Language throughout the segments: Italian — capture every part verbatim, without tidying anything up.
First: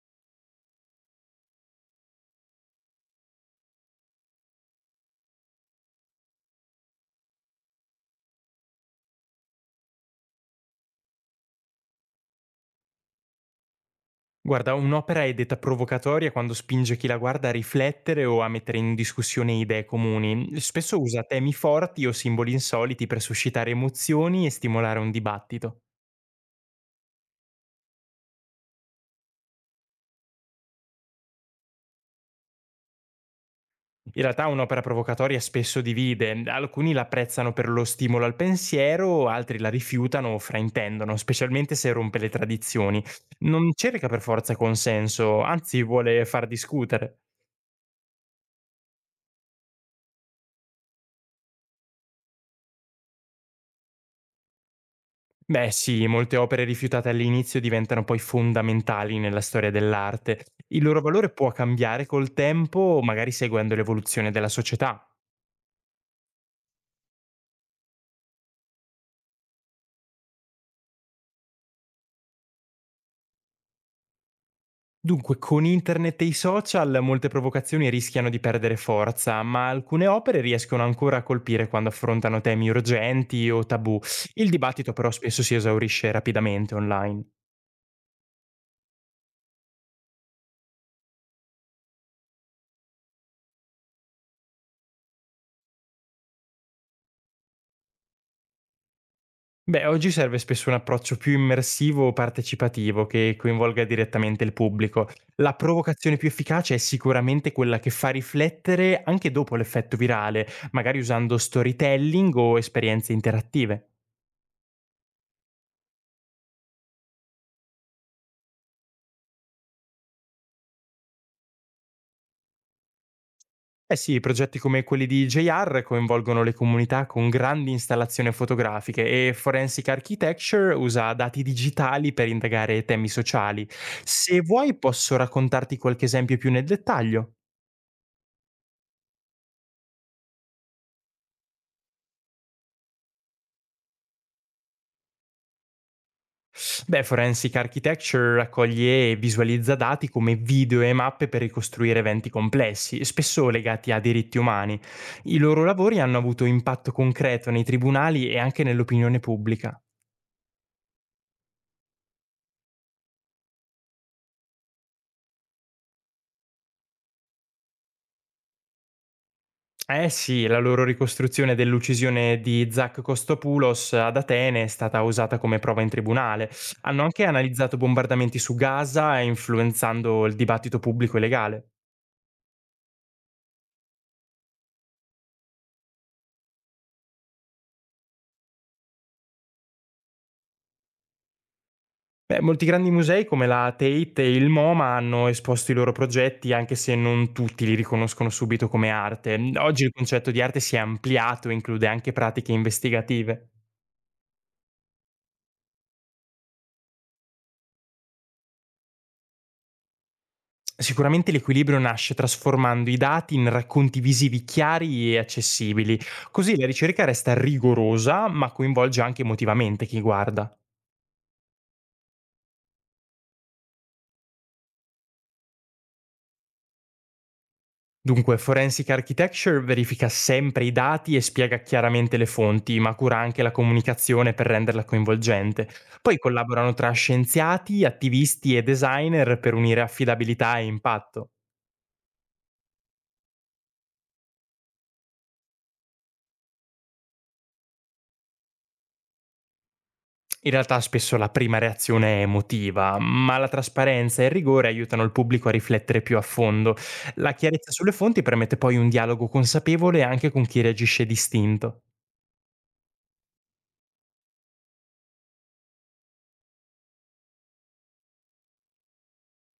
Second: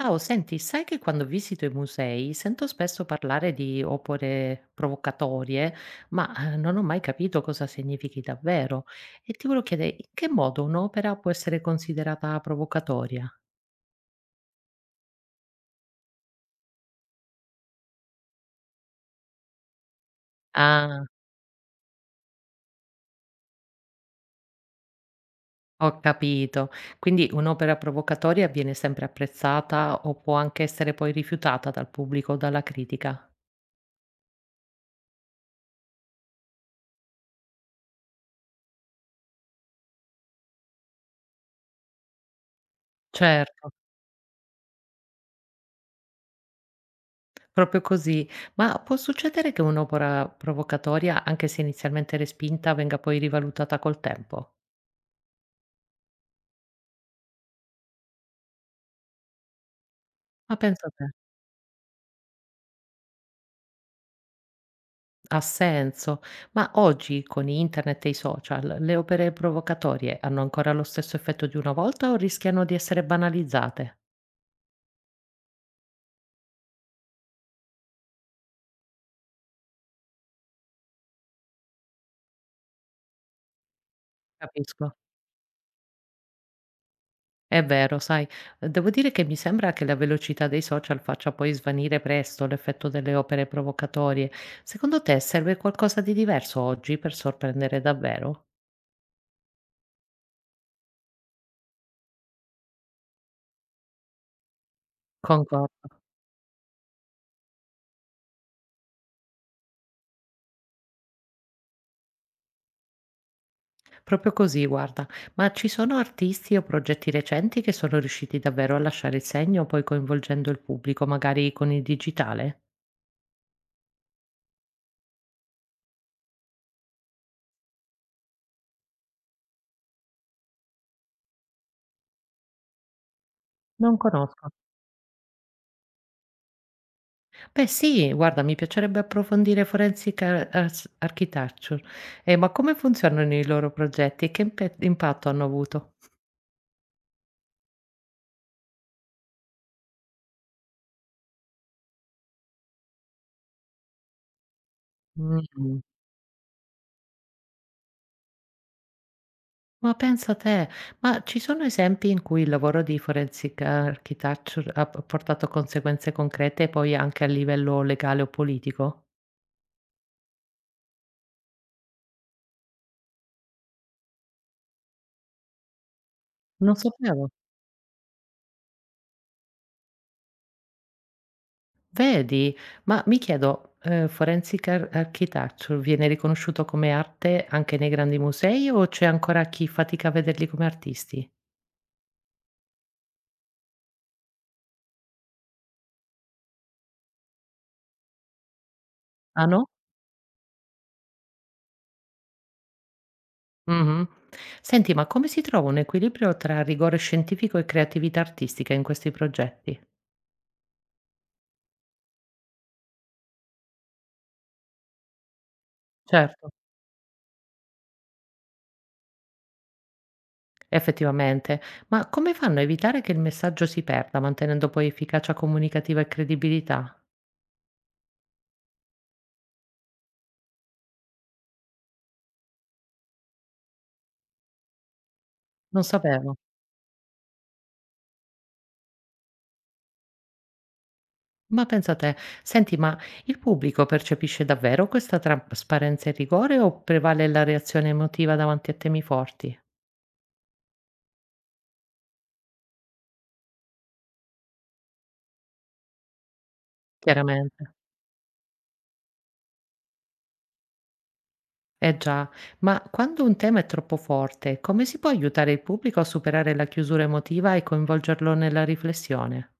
Ciao, senti, sai che quando visito i musei sento spesso parlare di opere provocatorie, ma eh, non ho mai capito cosa significhi davvero. E ti volevo chiedere in che modo un'opera può essere considerata provocatoria? Guarda, un'opera è detta provocatoria quando spinge chi la guarda a riflettere o a mettere in discussione idee comuni. Spesso Ah, usa temi forti o simboli insoliti per suscitare emozioni e stimolare un dibattito. ho capito. Quindi un'opera provocatoria viene sempre apprezzata o può anche essere poi rifiutata dal pubblico o dalla critica? In realtà un'opera provocatoria spesso divide, alcuni la apprezzano per lo stimolo al pensiero, altri la rifiutano o fraintendono, specialmente se rompe le tradizioni. Non Certo. cerca per forza consenso, anzi vuole far discutere. Proprio così. Ma può succedere che un'opera provocatoria, anche se inizialmente respinta, venga poi rivalutata col tempo? Beh sì, molte opere rifiutate all'inizio diventano poi fondamentali nella storia dell'arte. Ma Il pensa loro te, valore può cambiare col tempo, magari seguendo l'evoluzione della società. ha senso. Ma oggi, con internet e i social, le opere provocatorie hanno ancora lo stesso effetto di una volta o rischiano di essere banalizzate? Dunque, con internet e i social molte provocazioni rischiano di perdere forza, ma alcune opere riescono ancora a colpire quando affrontano temi urgenti o tabù. Il dibattito Capisco. però spesso si esaurisce rapidamente online. È vero, sai, devo dire che mi sembra che la velocità dei social faccia poi svanire presto l'effetto delle opere provocatorie. Secondo te serve qualcosa di diverso oggi per sorprendere davvero? Beh, oggi serve spesso un approccio più immersivo o partecipativo che coinvolga direttamente il pubblico. La Concordo. provocazione più efficace è sicuramente quella che fa riflettere anche dopo l'effetto virale, magari usando storytelling o esperienze interattive. Proprio così, guarda. Ma ci sono artisti o progetti recenti che sono riusciti davvero a lasciare il segno, poi coinvolgendo il pubblico, magari con il digitale? Eh sì, progetti come quelli di J R coinvolgono le comunità con grandi installazioni fotografiche e Forensic Architecture usa dati digitali per indagare temi sociali. Non Se conosco. vuoi posso raccontarti qualche esempio più nel dettaglio. Beh, sì, guarda, mi piacerebbe approfondire Forensic Ar- Ars- Architecture. Eh, ma come funzionano i loro progetti e che impe- impatto hanno avuto? Beh, Forensic Architecture raccoglie e visualizza dati come video e mappe per ricostruire eventi complessi, spesso legati a diritti umani. I loro Mm. lavori hanno avuto impatto concreto nei tribunali e anche nell'opinione pubblica. Ma pensa a te, ma ci sono esempi in cui il lavoro di Forensic Architecture ha p- portato conseguenze concrete poi anche a livello legale o politico? Eh sì, la loro ricostruzione dell'uccisione di Zach Kostopoulos ad Atene è stata usata come prova in tribunale. Non Hanno sapevo. anche analizzato bombardamenti su Gaza, influenzando il dibattito pubblico e legale. Vedi? Ma mi chiedo, ehm, Forensic Ar Architecture viene riconosciuto come arte anche nei grandi musei o c'è ancora chi fatica a vederli come artisti? Beh, molti grandi musei come la Tate e il MoMA hanno esposto i loro progetti anche se non tutti li riconoscono subito come Ah arte. no? Oggi il concetto di arte si è ampliato e include anche pratiche investigative. Mh-mh. Senti, ma come si trova un equilibrio tra rigore scientifico e creatività artistica in questi progetti? Sicuramente l'equilibrio nasce trasformando i dati in racconti visivi chiari e accessibili, Certo, così la ricerca resta rigorosa ma coinvolge anche emotivamente chi guarda. effettivamente. Ma come fanno a evitare che il messaggio si perda, mantenendo poi efficacia comunicativa e credibilità? Dunque, Forensic Architecture verifica sempre i dati e spiega chiaramente le fonti, ma cura anche la comunicazione per renderla coinvolgente. Non Poi sapevo. collaborano tra scienziati, attivisti e designer per unire affidabilità e impatto. Ma pensa te, senti, ma il pubblico percepisce davvero questa trasparenza e rigore o prevale la reazione emotiva davanti a temi forti? In realtà spesso la prima reazione è emotiva, ma la trasparenza e il rigore aiutano il pubblico a riflettere più a fondo. La Chiaramente. chiarezza sulle fonti permette poi un dialogo consapevole anche con chi reagisce distinto. Eh già, ma quando un tema è troppo forte, come si può aiutare il pubblico a superare la chiusura emotiva e coinvolgerlo nella riflessione?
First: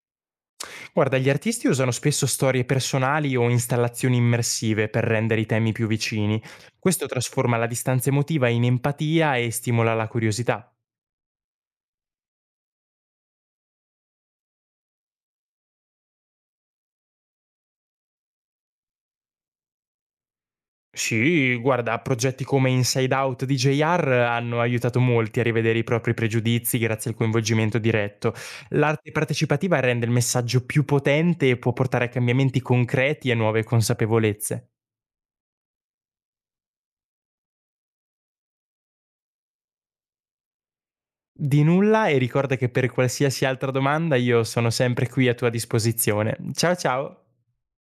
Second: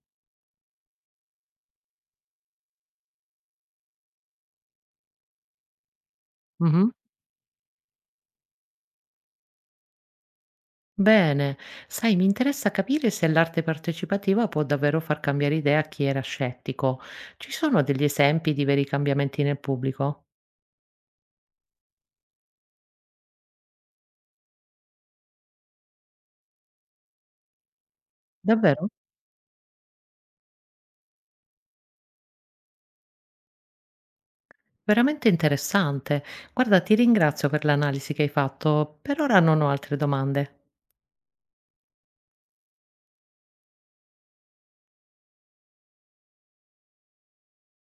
Guarda, gli artisti usano spesso storie personali o installazioni immersive per rendere i temi più vicini. Mhm. Questo trasforma la distanza emotiva in empatia e stimola la curiosità. Bene, sai, mi interessa capire se l'arte partecipativa può davvero far cambiare idea a chi era scettico. Ci sono degli esempi di veri cambiamenti nel pubblico? Sì, guarda, progetti come Inside Out di J R hanno aiutato molti a rivedere i propri pregiudizi grazie al coinvolgimento diretto. Davvero? L'arte partecipativa rende il messaggio più potente e può portare a cambiamenti concreti e nuove consapevolezze. Veramente interessante. Guarda, ti ringrazio per l'analisi che hai fatto. Per ora non ho altre domande. Di nulla e ricorda che per qualsiasi altra domanda io sono sempre qui a tua disposizione. Ciao ciao!